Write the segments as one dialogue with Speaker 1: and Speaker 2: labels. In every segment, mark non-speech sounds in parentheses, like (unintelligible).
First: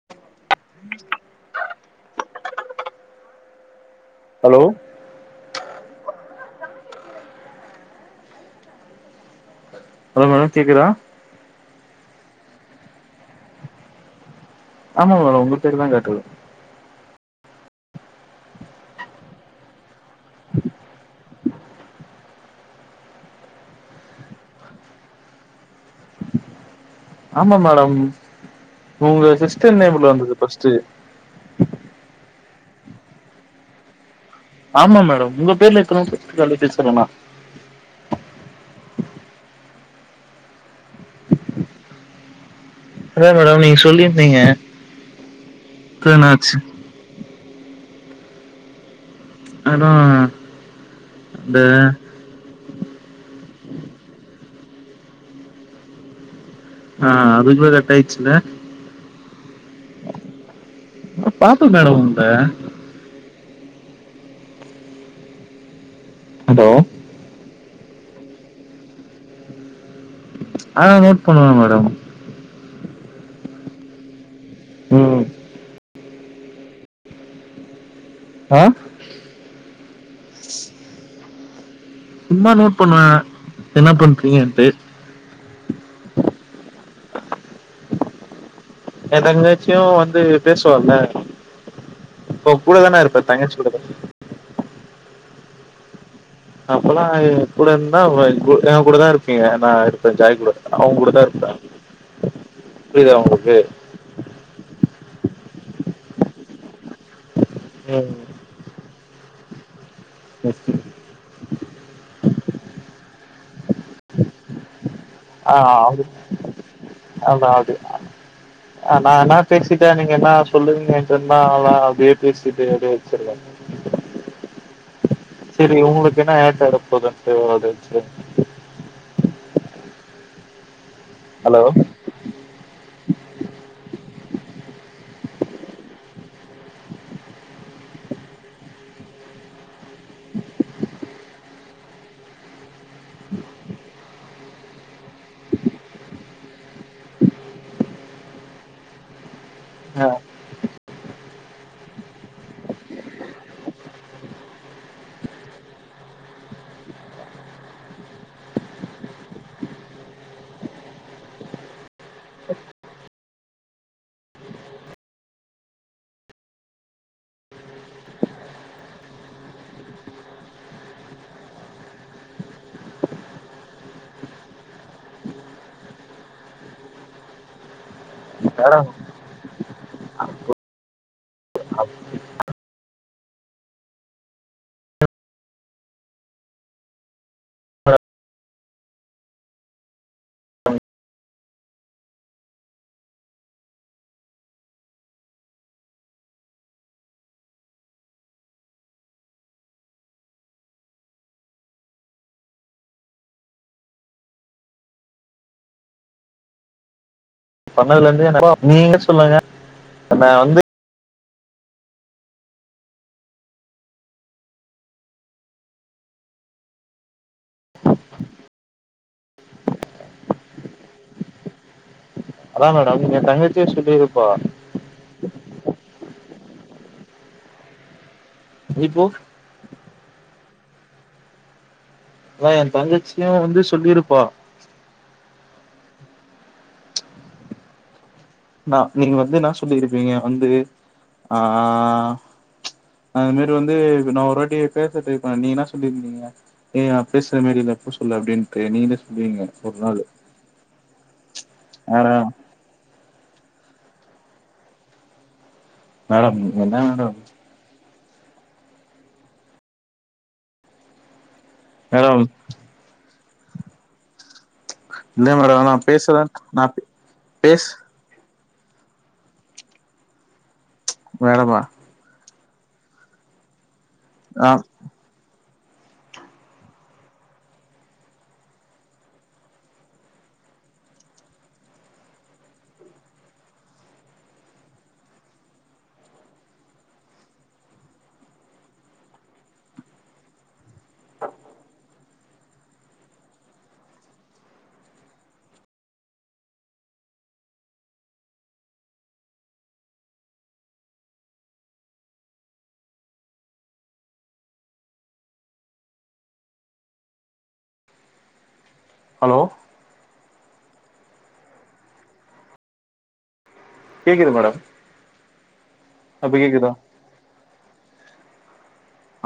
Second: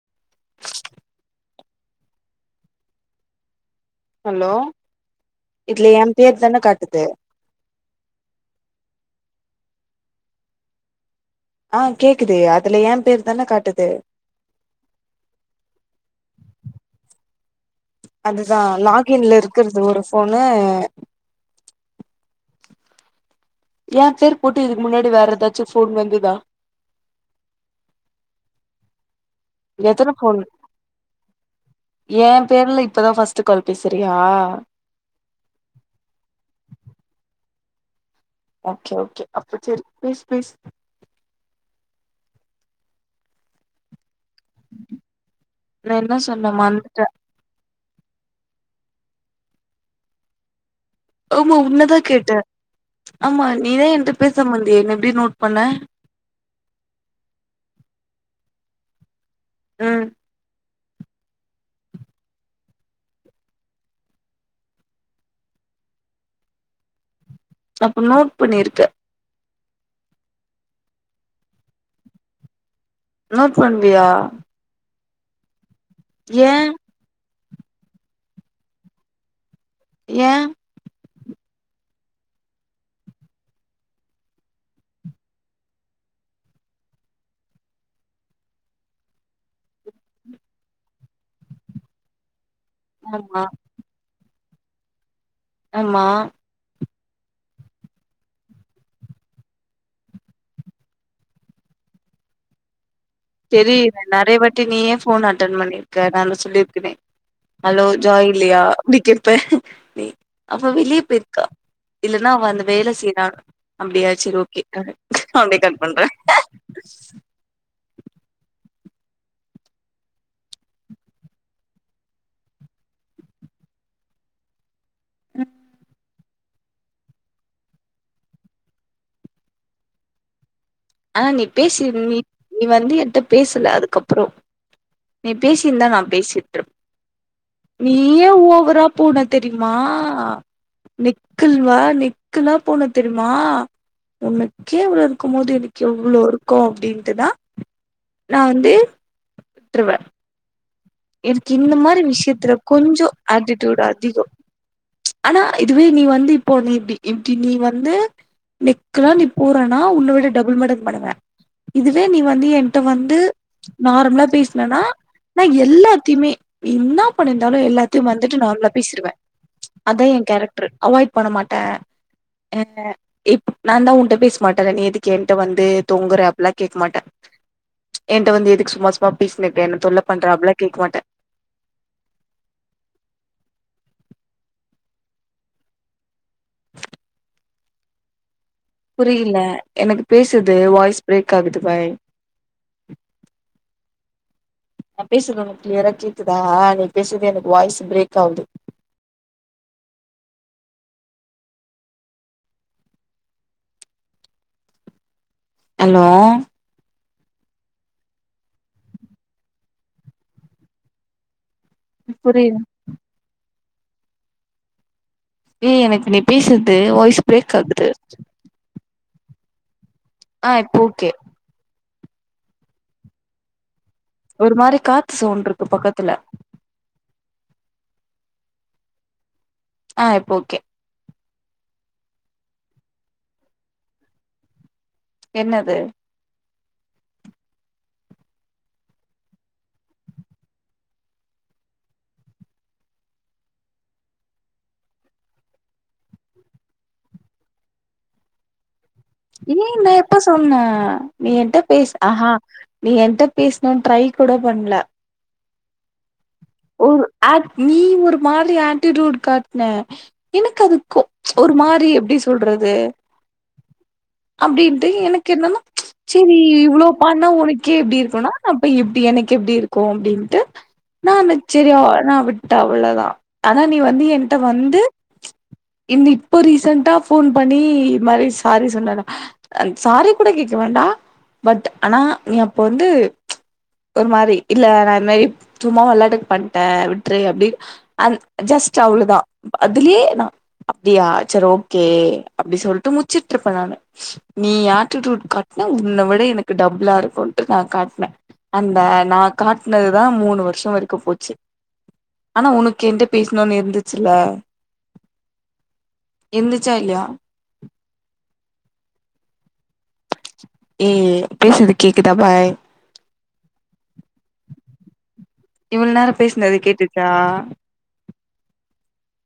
Speaker 1: (unintelligible)
Speaker 2: hello இதுல எ பேர் தான காட்டுது
Speaker 1: ஹலோ மேடம் கேக்குதா
Speaker 2: ஆ கேக்குது அதுல எ பேரு தான காட்டுது
Speaker 1: ஆமா மேடம் உங்க பேரு தா காட்டுது
Speaker 2: அதுதா லாகின்ல இருக்கிறது ஒரு ஃபோனு என் பேர் போட்டு இதுக்கு முன்னாடி வேற ஏதாச்சும் ஃபோன் வந்துதா
Speaker 1: ஆமா மேடம் உங்க சிஸ்டர் நேம்ல
Speaker 2: எத்தன
Speaker 1: வந்தது ஃபர்ஸ்ட்டு
Speaker 2: என் பேர்ல இப்பதா ஃபர்ஸ்ட் கால் பேசுறியா
Speaker 1: ஆமா மேடம் உங்க பேர்ல இருக்கிறவ (unintelligible) பேசுரனா
Speaker 2: ஓகே ஓகே அப்போ சேரி பேசு பேசு
Speaker 1: இல்ல மேடம் நீங்க சொல்லிருந்தீங்க
Speaker 2: நா என்ன சொன்ன
Speaker 1: என்னாச்சு
Speaker 2: மறந்துட்டே
Speaker 1: மேடம்
Speaker 2: ஆமா உன்னதா கேட்ட ஆமா நீதா என்ட்ட பேசாம இருந்தியே என்ன எப்டி நோட் பண்ண
Speaker 1: ஆஹ் அதுகுல்ல கட் ஆச்சில
Speaker 2: ம்
Speaker 1: பாத்த மேடம் உந்த ஹலோ
Speaker 2: அப்ப நோட் பண்ணிருக்க
Speaker 1: ஆனா நோட் பண்ணுவ மேடம்
Speaker 2: நோட் பண்ணுவியா
Speaker 1: ம்
Speaker 2: ஏன்
Speaker 1: அஹ்
Speaker 2: ஏன்
Speaker 1: சும்மா நோட் பண்ணுவ என்ன பன்றீங்கன்ட்டு என் தங்கச்சியும் வந்து பேசுவால இப்ப கூட தான இருப்ப
Speaker 2: ஆமா
Speaker 1: தங்கச்சி கூட தா
Speaker 2: ஆமா
Speaker 1: அப்பல்லா கூட இருந்தா என் கூட தா இருப்பீங்க நா இருப்பே ஜாய் கூட அவன் கூட தா இருப்ப புரியுதா உங்களு
Speaker 2: தெரியிது நிறைய வாட்டி நீயே ஃபோன் அட்டன் பண்ணியிருக்க நாதா சொல்லியிருக்கனே ஹலோ
Speaker 1: ம்
Speaker 2: ஜாய் இல்லையா அப்டி கேப்பே நீ அவ வெளிய பெயிருக்கா இல்லன்னா அவன் அந்த வேல செய்யறான் அப்படியா சேரி ஓகே அப்டி கட் பண்ற
Speaker 1: அதாவது ஆஹ் நா என்னா பேசிட்டே நீங்க என்ன சொல்லுவீங்கன் சொன்னா அவ்ளோதா அப்டியே பேசிட்டு அப்டியே வச்சிருவே சேரி உங்களுக்கு என்ன ஏன்ட்ட (unintelligible)
Speaker 2: ஆஹ் நீ
Speaker 1: ஹலோ
Speaker 2: பேசி நீ நீ வந்து என்ட்ட பேசல அதுக்கப்புறம் நீ பேசியிருந்தா நா பேசி இருப்ப நீயே ஓவரா போன தெரிமா நிக்கல் வா நிக்கலா போன தெரிமா உனக்கே இவ்ளோ இருக்கும் போது என க்கு எவ்ளோ இருக்கும் அப்டின்ட்டு தா நா வந்து விட்ருவ
Speaker 1: ஆ
Speaker 2: எனக்கு இந்த மாரி விஷயத்துல கொஞ்சோ ஆட்டிடியூட் அதிகம் ஆனா இதுவே நீ வந்து இப்போ நீ இப்டி இப்டி நீ வந்து நிக்லா நீ போறனா உன்ன விட டபுள் மடங்கு பண்ணுவே இதுவே நீ வந்து என்ட்ட வந்து நார்மலா பேசுனனா நா எல்லாத்தையுமே நீ என்ன பண்ணியிருந்தாலும் எல்லாத்தையும் மறந்துட்டு நார்மலா பேசிருவே அதா என் கேரக்ட்ரு அவாய்ட் பண்ண மாட்டே அஹ் இப் நா தா உன்ட்ட பேச மாட்டேல நீ எதுக்கு என்ட்ட வந்து தொங்குற அப்டில்லா கேக்க மாட்ட
Speaker 1: (inaudible)
Speaker 2: என்ட்ட வந்து எதுக்கு
Speaker 1: யாரா
Speaker 2: சும்மா சும்மா பேசினுக்க என்ன தொல்ல பண்ற அப்டில்லா கேக்க மாட்ட
Speaker 1: (inaudible)
Speaker 2: புரில எனக்கு பேசுர்து வாய்ஸ் பிரேக் ஆகுது பாய் நா பேசுர்து ஒனுக்கு கிளியரா கேக்குதா நீ பேசுர்து எனக்கு வாய்ஸ் பிரேக் ஆவுது ஹலோ
Speaker 1: பண்ணதுலந்து (unintelligible) நீங்க சொல்லுங்க நா வந்து
Speaker 2: புரிது ஏ எனக்கு நீ பேசுர்து வாய்ஸ் பிரேக் ஆகுது ஆ இப்ப ஓகே
Speaker 1: அதா மேடம் என் தங்கச்சியே சொல்லிருப்பா
Speaker 2: ஒரு மாரி காத்து சவுண்டுருக்கு பக்கத்துல
Speaker 1: இப்போ
Speaker 2: ஆ இப்ப ஓகே
Speaker 1: அதா என் தங்கச்சியே வந்து சொல்லிருப்பா
Speaker 2: என்னது
Speaker 1: நா நீங்க வந்து இன்ன சொல்லிருப்பீங்க வந்து ஆஹ் அது மாரி வந்து நா ஒரு வாட்டி பேச ட்ரை பண்ண நீ என்ன சொல்லிருந்தீங்க ஏ நா பேசற மாரி இல்ல அப்ரோ சொல்லு அப்டினு தெரில (unintelligible)
Speaker 2: (unintelligible) நா எப்ப சொன்னே நீ என்ட்ட பேசு
Speaker 1: யாரா
Speaker 2: அஹம் நீ என்ட பேசணுன்னு ட்ரை கூட பண்ல
Speaker 1: மேடம் என்ன
Speaker 2: ஓ
Speaker 1: மேடம்
Speaker 2: அது நீ ஒரு மாரி ஆட்டிட்யூட் காட்ன எனக்கு அது கோ ஒரு மாரி இது எப்டி
Speaker 1: மேடம்
Speaker 2: சொல்றது அப்டி டேய் எனக்கு
Speaker 1: இல்ல
Speaker 2: என்னன்னா
Speaker 1: மேடம் நா பேசல
Speaker 2: செரி
Speaker 1: நா
Speaker 2: இவ்ளோ பண்ணா
Speaker 1: பேஸ்
Speaker 2: உனக்கே இப்டி இருக்குன்னா அப்ப எப்டி எனக்கு எப்டி இருக்கும் அப்டின்ட்டு நா
Speaker 1: மேடமா
Speaker 2: ஆ நா விட்ட அவ்ள தா ஆனா நீ வந்து என்ட்ட
Speaker 1: ஆ
Speaker 2: வந்து நீ இப்போ ரீசென்டா ஃபோன் பண்ணி இ மாரி சாரி சொன்னல்ல சாரி கூட கேக்க வேண்டா பட் ஆனா நீ அப்ப வந்து ஒரு மாரி இல்ல நா இது மாரி சும்மா வெளாட்டுக்கு பண்ட்டே விட்டுரு அப்டின்னு அது ஜஸ்ட்டு அவ்ள தா அதுலயே நா அப்டியா சரி ஓகே அப்டி சொல்ட்டு முச்சிட்டுருப்ப நானு நீ ஆட்டிட்யூட் காட்ன உன்ன விட எனக்கு டப்ளா இருக்குன்ட்டு நா காட்ன அந்த நா காட்னதுதா மூணு வர்ஷம் வரைக்கு போ ச்சு ஆனா உனக்கு என்ட பேசணுன்னு இருந்துச்சுல இருந்துச்சா இல்லயா
Speaker 1: ஹலோ
Speaker 2: ஏ பேசுறது கேக்குதா பாய்
Speaker 1: கேக்குது மேடம்
Speaker 2: இவ்ள நேரம்
Speaker 1: இப்ப
Speaker 2: பேசுனது
Speaker 1: கேக்குதா
Speaker 2: கேட்டுச்சா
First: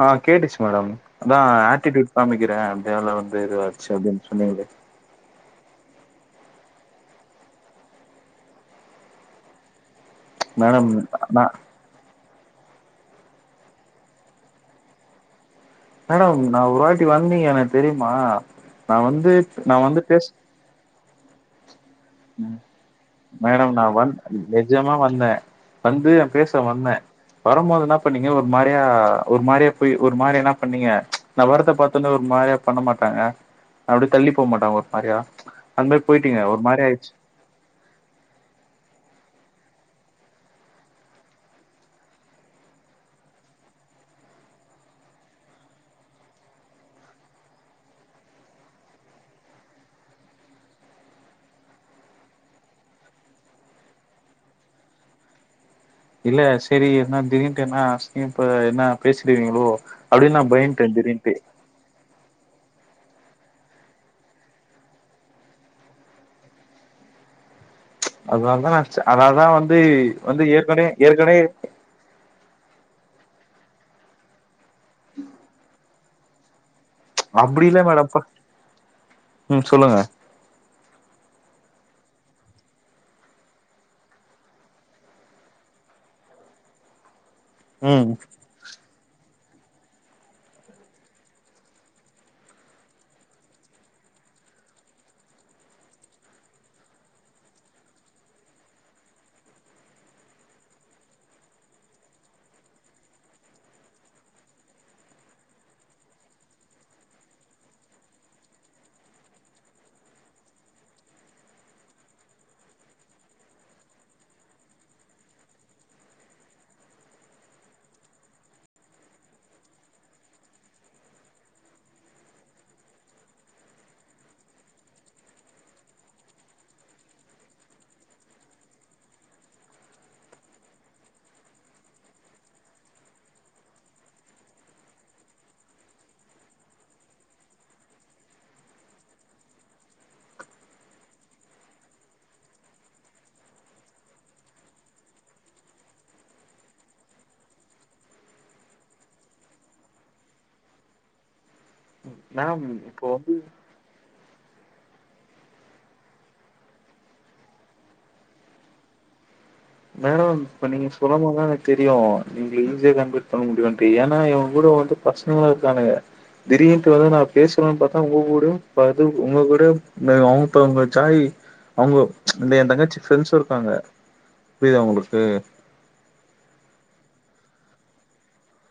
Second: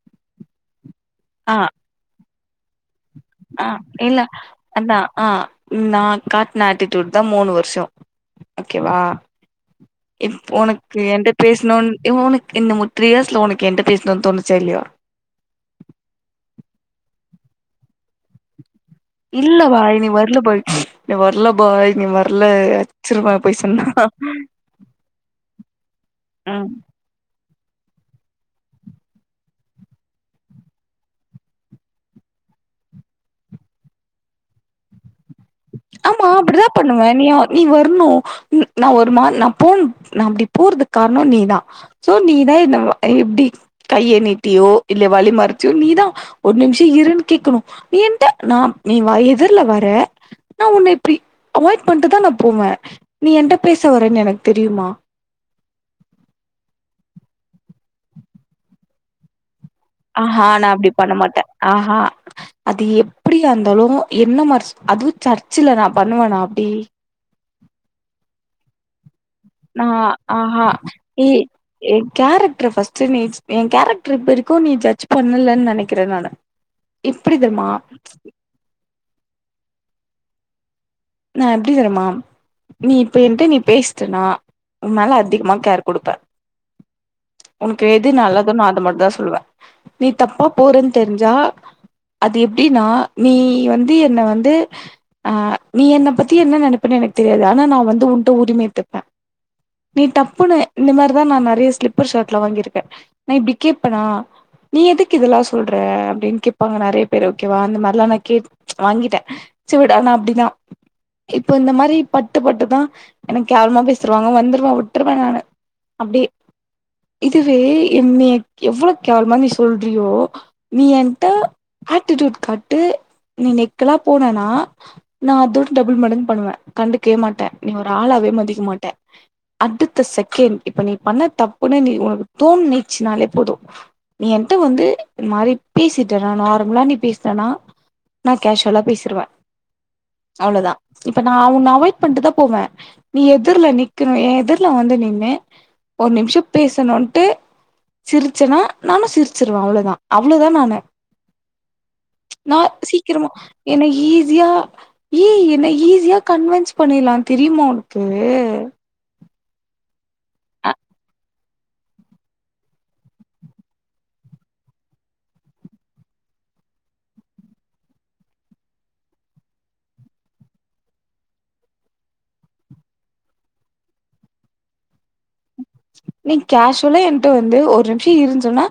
Speaker 1: ஆ கேட்டுச்சு மேடம் அதா
Speaker 2: ஆ
Speaker 1: ஆட்டிட்யூட் காமிக்கறே
Speaker 2: ஆ இல்ல அதா ஆ நா காட்ன ஆட்டிட்யூட் தா மூணு வருஷம் ஓகேவா இப்
Speaker 1: மேடம்
Speaker 2: ஒனக்கு என்ட்ட
Speaker 1: நா
Speaker 2: பேசணுன் உனக் என்ன உ த்ரீ இயர்ஸ்ல உனக்கு என்ட்ட பேசணுன்னு தோணுச்சா இல்லயா
Speaker 1: மேடம் நா ஒரு வாட்டி வந்தீங்க எனக்கு தெரியுமா நா வந்து
Speaker 2: இல்ல
Speaker 1: நா
Speaker 2: பாய்
Speaker 1: வந்து
Speaker 2: நீ
Speaker 1: பேச
Speaker 2: வர்ல பாய் நீ வர்ல பாய் நீ வர்
Speaker 1: மேடம் நா வந் நெஜமா வந்தே வந்து பேச
Speaker 2: ம்
Speaker 1: வந்த வரும்போது என்ன பண்ணீங்க ஒரு மாரியா ஒரு மாரியா போய் ஒரு மாரி என்ன பண்ணீங்க நா வரத பாத்தோன ஒரு மாரியா பண்ண மாட்டாங்க அப்டி தள்ளி போ மாட்டங்க ஒரு மாரியா அந் மாரி போயிட்டிங்க ஒரு மாரி ஆயி
Speaker 2: தனியா நீ வர்ணும் நா ஒரு மா நா போண் நா அப்டி போறதுக் காரணம் நீதா சோ நீதா இந்த மா இப்டி கைய நீட்டியோ இல்ல வழி மறிச்சோ நீதா ஒரு நிம்ஷ இருன்னு கேக்கணு நீ என்ட்ட நா நீ வா எதிர்ல வர நா உன்ன இப்டி அவாய்ட் பண்ட்டுதா நா போவ நீ என்ட்ட பேச வரன்னு எனக்கு தெரியுமா
Speaker 1: இல்ல செரி என்ன திடீன்ட்டு என்னா சரின் இப்ப என்னா பேசிருவீங்களோ
Speaker 2: ஆ ஹா நா அப்டி பண்ண மாட்டே ஆ ஹா அது எப்டியா இருந்தாலு என்ன மார்ச் அதுவு சர்ச்சுல நா பண்ணுவனா அப்டி
Speaker 1: அதனால்தா நா அட்ச்சே அதாதா வந்து வந்து ஏற்கனே ஏற்கனே
Speaker 2: எ கேரக்ட்ர ஃபஸ்ட்டு நீ எ கேரக்ட்ரு இப்ப வரைக்கு நீ ஜட்ஜ் பண்ணலன் நெனைக்கிற நானு இப்டி
Speaker 1: அப்டி
Speaker 2: தெர்மா
Speaker 1: இல்ல மேடம் ம் சொல்லுங்க
Speaker 2: நா எப்டி தெரிமா நீ இப்ப என்ட்ட நீ பேசிட்டனா உ மேல அதிகமாக கேர் குடுப்பே உனக்கு
Speaker 1: ம்
Speaker 2: எது நல்லதோ நா அது மட்டு தா சொல்லுவே நீ தப்பா போறன் தெரிஞ்சா அது எப்டினா நீ வந்து என்ன வந்து அ நீ என்ன பத்தி என்ன நெனப்பனு எனக்கு தெரியாது ஆனா நா வந்து உன்ட்ட உரிம எட்த்துப்ப நீ டப்புன்னு இந்த மாரிதா நா நெறைய ஸ்லிப்பர் ஷர்ட்லா வாங்கிருக்க நா இப்டி கேப்பனா நீ எதுக்கு இதல்லா சொல்ற அப்டின் கேப்பாங்க நெறைய பேரு ஓகேவா அந்த மாரிலா நா கேக் வாங்கிட்ட செவிடா நா அப்டினா இப்ப இந்த மாரி பட்டு பட்டுதா என்ன கேவலமா பேசிருவாங்க வந்துருவ விட்ருவ நானு அப்டியே இதுவே என்னய எவ்ளோ கேவலமா நீ சொல்றியோ நீ என்ட்ட ஆட்டிட்யூட் காட்டு நீ நிக்கலா போனனா நா அதோட டபுள் மடங்கு பண்ணுவ கண்டுகயே மாட்ட நீங்க ஒரு ஆளாவே மதிக்க மாட்ட அடுத்த செகண்ட் இப்ப நீ பண்ண தப்புன்னு நீ ஒனக்கு தோன்னீட்ச்சுனாலே போது நீ என்ட்ட வந்து இந்த மாரி பேசிட்டனா நார்மலா நீ பேசுறனா நா காஷ்வலா பேசிருவ அவ்ளோதா இப்ப நா உன்ன அவாய்ட் பண்ட்டுதா போவே நீ எதிர்ல நிக்கணு எ எதிர்ல வந்து நின்னு ஒரு நிம்ஷ பேசணுன்ட்டு சிரிச்சனா நானு சிரிச்சுருவே அவ்ளோதா அவ்ளோதா நானு நா
Speaker 1: மேம் இப்போ
Speaker 2: சீக்கிரமா என்ன ஈசியா ஏ என்ன ஈசியா கன்வன்ஸ் பண்ணிற்லா தெரியுமா ஒனக்கு
Speaker 1: மேடம் இப்ப நீங்க சொல்லமோது தா எனக்கு தெரியு எங்கள ஈஸசியா கன்வட் பண்ண முடியுன்ட்டு ஏனா இவங்கூட வந்து பஸ்னங்களு இருக்கானுங்க திடீன்ட்டு வந்து நா பேசுறோனு பாத்தா உங்க கூடயு ப து உங்க கூடயு (unintelligible) ஜாயி அவுங்க இந்த எ தங்கச்சி ஃப்ரெண்ட்ஸு இருக்காங்க புரிதா உங்களுக்கு
Speaker 2: நீங் கேஷ்வலா என்ட்ட வந்து ஒரு நிம்ஷ இருன் சொன்னா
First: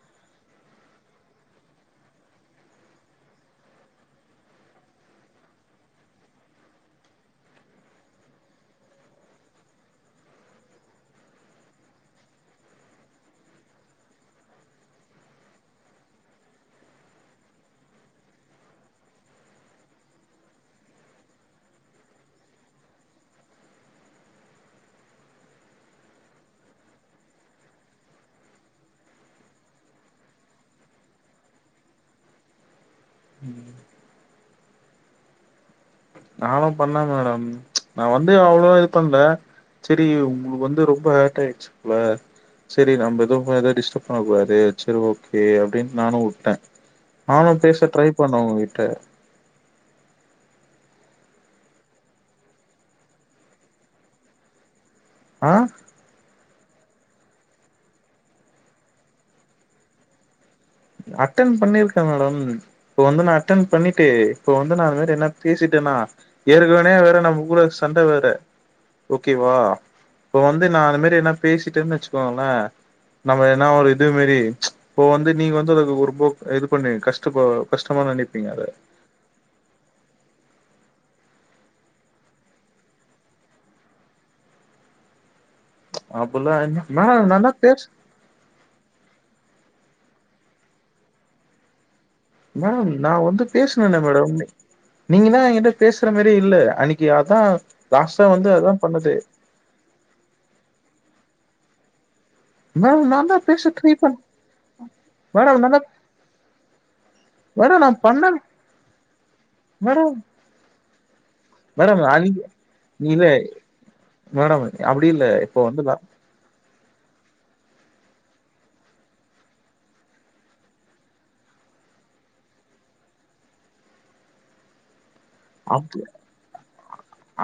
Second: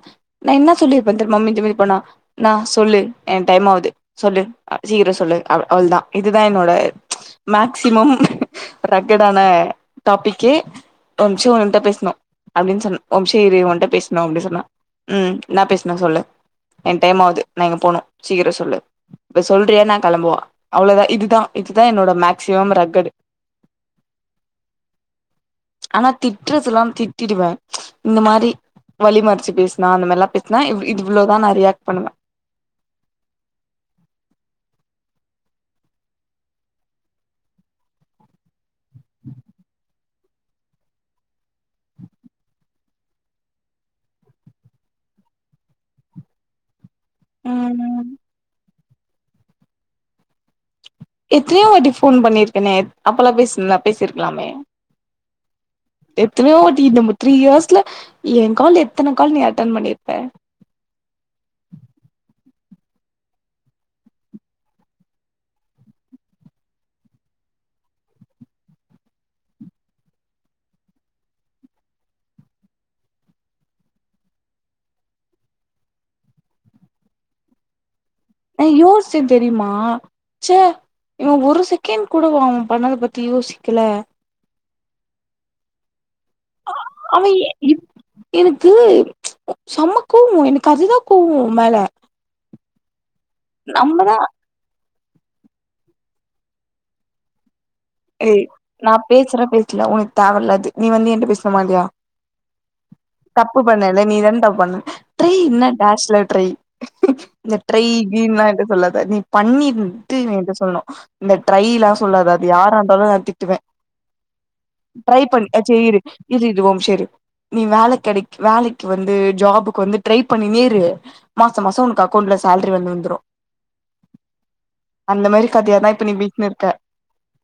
Speaker 2: நா என்ன சொல்லிருப்பே தெர்மா மிஞ்சி மிஞ்சி போனா இன்னா சொல்லு என் டைமாவுது சொல்லு அ சீக்கரோ சொல்லு அவ் அவ்ள்தா இதுதா என்னோட மேக்சிமம் ரக்கடான டாபிக்கு ஒரும்ஷ ஒன்ட்ட பேச னு அப்டின் சொன் ஒரம்ஷ இரு ஒன்ட்ட பேஸ்னு அப்டின் சொன்னா ம் இன்னா பேசனு சொல்லு என் டைமாவுது நா இங்க போனு சீக்கர சொல்லு இப்ப சொல்றியா நா கெளம்பவா அவ்ளோதா இதுதா இதுதா என்னோட மேக்சிமம் ரக்கடு
Speaker 1: (inaudible)
Speaker 2: ஆனா திட்றதுலா திட்டிடுவே இந்த மாரி வழி மறச்சு பேசுனா அந்த மாரிலா பேசுனா இவ் இவ்ளோதா நா ரியாக்ட் பண்ணுவே
Speaker 1: ம் நானு பண்ணே மேடம் நா வந்து அவ்ளோ இது பண்ல செரி உங்களுக்கு வந்து ரொம்ப ஹார்ட் ஆயிர்ச்சு போல செரி நம்ப எதுவு அத டிஸ்டப் பண்ணக்கூடாது செரி ஓகே அப்டின் நானு வுட்டே நானு பேச ட்ரை பண்ண ஒங்ககிட்ட
Speaker 2: எத்தனயோவாட்டி ஃபோன் பண்ணிருக்கனே அப்பலா பேசிருந்தா பேசிருக்கலாமே
Speaker 1: ஆ
Speaker 2: எத்தனியோவாட்டி நம த்ரீ இயர்ஸ்ல என் கால் எத்தன கால் நீ அட்டன் பண்ணிருப்ப
Speaker 1: அட்டன் பண்ணிருக்கே மேடம் இப்ப வந்து நா அட்டன் பண்ணிட்டு இப்ப வந்து நா அது மாரி என்ன பேசிட்டேன்னா ஏற்கனவே வேற நமகுள்ள சண்ட வேற ஓகேவா இப்ப வந்து நா அந்த மேரி எதுனா பேசிட்டேனு வச்சிக்கோங்களே நம்ம என்னா ஒரு இது மேரி இப்போ வந்து நீங்க வந்து அதுக்கு ஒருபோ இது பண்ணு கஷ்டப்ப கஷ்டமான நனைப்
Speaker 2: நா யோசிச்சே தெரியுமா இவன் ஒரு செகண்ட் கூடவா அவ பண்ணத பத்தி யோசிக்கல
Speaker 1: அப்டில்லா இல்ல
Speaker 2: அவ
Speaker 1: மேம் நான்தா
Speaker 2: எ
Speaker 1: பேசு
Speaker 2: எனக்கு செம்ம கோவோ எனக்கு அதுதா கோவோ ஒம்மேல
Speaker 1: மேடம் நா வந்து பேசுனனே
Speaker 2: நம்மதா
Speaker 1: மேடம் நீங்கதா எங்கிட்ட பேசுற மாரியே இல்ல அன்னைக்கு அதா லாஸ்ட்டா
Speaker 2: ஏய்
Speaker 1: வந்து அதா
Speaker 2: நா
Speaker 1: பண்ணுது
Speaker 2: பேசுற பேசல ஒனக்கு தேவயல்ல அது நீ வந்து என்ட்ட பேசனுமா இல்லயா
Speaker 1: மேடம் நான்தா
Speaker 2: தப்பு
Speaker 1: பேச ட்ரை
Speaker 2: பண்ணல
Speaker 1: பண்
Speaker 2: நீதான்டா பண்ண ட்ரை
Speaker 1: மேடம்
Speaker 2: என்ன
Speaker 1: நான்தா
Speaker 2: டேஷ்ல ட்ரை இந்த
Speaker 1: மேடம்
Speaker 2: ட்ரை
Speaker 1: நா பண்ண
Speaker 2: கிய்ன்லா என்ட சொல்லாத நீ
Speaker 1: மேடம்
Speaker 2: பண்ணிர்ன்டு என்ட்ட சொல்லணு இந்த ட்ரைலா
Speaker 1: மேடம் அன்னைக்கு
Speaker 2: சொல்லாத அது யாராருந்தாலு நா
Speaker 1: இல்ல
Speaker 2: திட்டுவே
Speaker 1: மேடம் அப்டி
Speaker 2: ட்ரை
Speaker 1: இல்ல
Speaker 2: பண்ட
Speaker 1: இப்போ வந்து
Speaker 2: சேர் இரு இரு இரு ஒரு நிமிஷோ இரு நீ வேல கெடெக் வேலைக்கு வந்து ஜாபுக்கு வந்து ட்ரை பண்ணினே இரு மாசோ மாசோ உனக்கு அக்கௌண்ட்ல சேல்ரி வந்து விழுந்துரு அந்த மேரி கத்தையதா
Speaker 1: அப்
Speaker 2: இப்ப நீீ வீட்டுனு இருப்ப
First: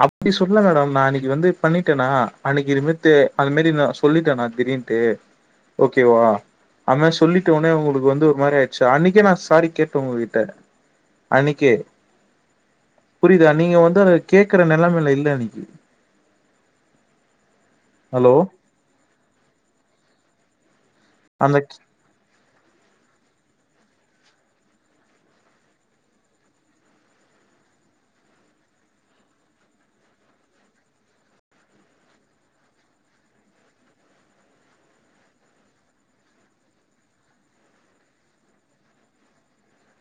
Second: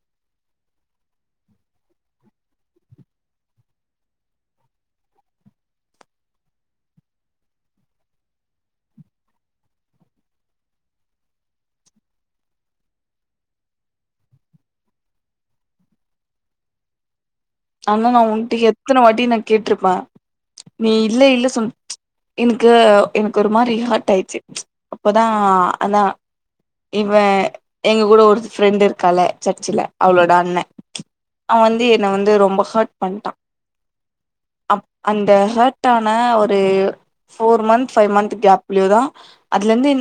Speaker 1: அப்டி சொல்ல மேடம் நான் அன்னைக்கு வந்து பண்ணிட்டேனா அன்னைக்கு இதுமே தே அது மாரி நா சொல்லிட்டேனா திடீர் ட்டு ஓகேவா அதமாரி சொல்லிட்டொனே உங்களுக்கு வந்து ஒரு மாரி ஆயிடுச்சு அன்னைக்கே நா சாரி கேட்டே உங்ககிட்ட அன்னைக்கே புரிதா நீங்க வந்து அத கேக்குற நெலைமல இல்ல அன்னைக்கு
Speaker 2: ஆனா நா
Speaker 1: ஹலோ
Speaker 2: உன்ட்ட எத்தன வாட்டி நா கேட்ருப்பே நீ இல்ல இல்ல
Speaker 1: அந்த
Speaker 2: சொன்ன எனக்கு எனக்கு ஒரு மாரி ஹர்ட் ஆயிடுச்சு அப்போதா அதா இவ எங்க கூட ஒரு ஃப்ரெண்ட் இருக்காள சர்ச்சுல அவளோட அண்ண அவ வந்து என்ன வந்து ரொம்ப ஹர்ட் பண்ட்டா அ அந்த ஹர்ட்டான ஒரு போர் மந்த் ஃபைவ் மந்த் கேப்ளேயேதா அதுல இருந்து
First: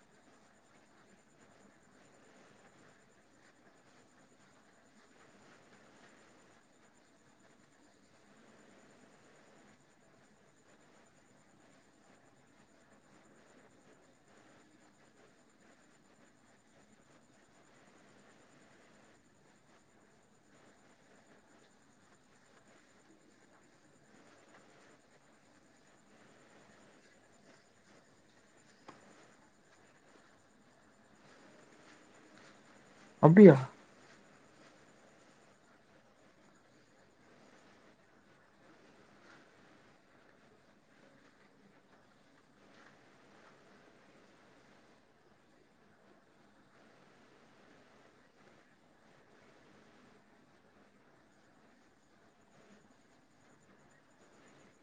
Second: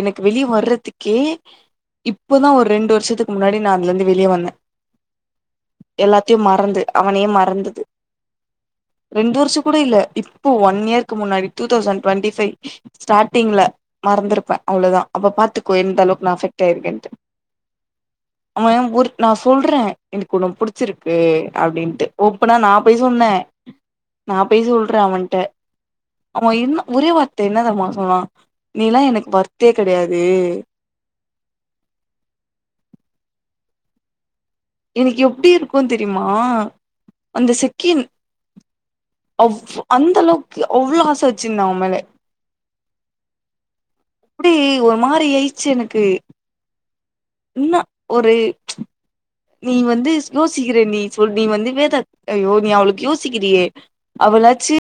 Speaker 2: எனக்கு வெளியே வர்றதுக்கே இப்பதா ஒரு ரெண்டு வருஷத்துக்கு முன்னாடி நா அதுல இருந்து வெளிய வந்தே எல்லாத்தையு மறந்து அவனையே மறந்தது ரெண்டு வருஷம் கூட இல்ல இப்போ ஒன் இயர்க்கு முன்னாடி டூ தௌசண்ட் டுவெண்டி ஃபைவ் ஸ்டார்டிங்ல மறந்திருப்பே அவ்ளதா அப்ப பாத்துக்கோ எந்தளவுக்கு நா அஃபெக்ட் ஆயிருக்கேன்ட்டு அவ ஒரு நா சொல்றே எனக்கு உன்ன புடிச்சிருக்கு அப்படின்ட்டு ஓப்பனா நா போய் சொன்னே நா போய் சொல்றேன் அவன்ட்ட ஆமா என்ன ஒரே வார்த்த என்ன தெர்மா சொன்னா நீலா எனக்கு வர்த்தே கெடையாது
Speaker 1: அப்டியா
Speaker 2: எனக்கு எப்டி இருக்கு தெரியுமா அந்த செகெண்ட் அவ் அந்தளவுக்கு அவ்ளோ ஆச வச்சிருந்தே அவ மேல அப்டி ஒரு மாரி ஆயிச்சு எனக்கு ன்ன ஒரு நீ வந்து யோசிக்கிற நீ சொல் நீ வந்து வேதா யோ நீ அவளுக்கு யோசிக்கிறியே அவளாச்சி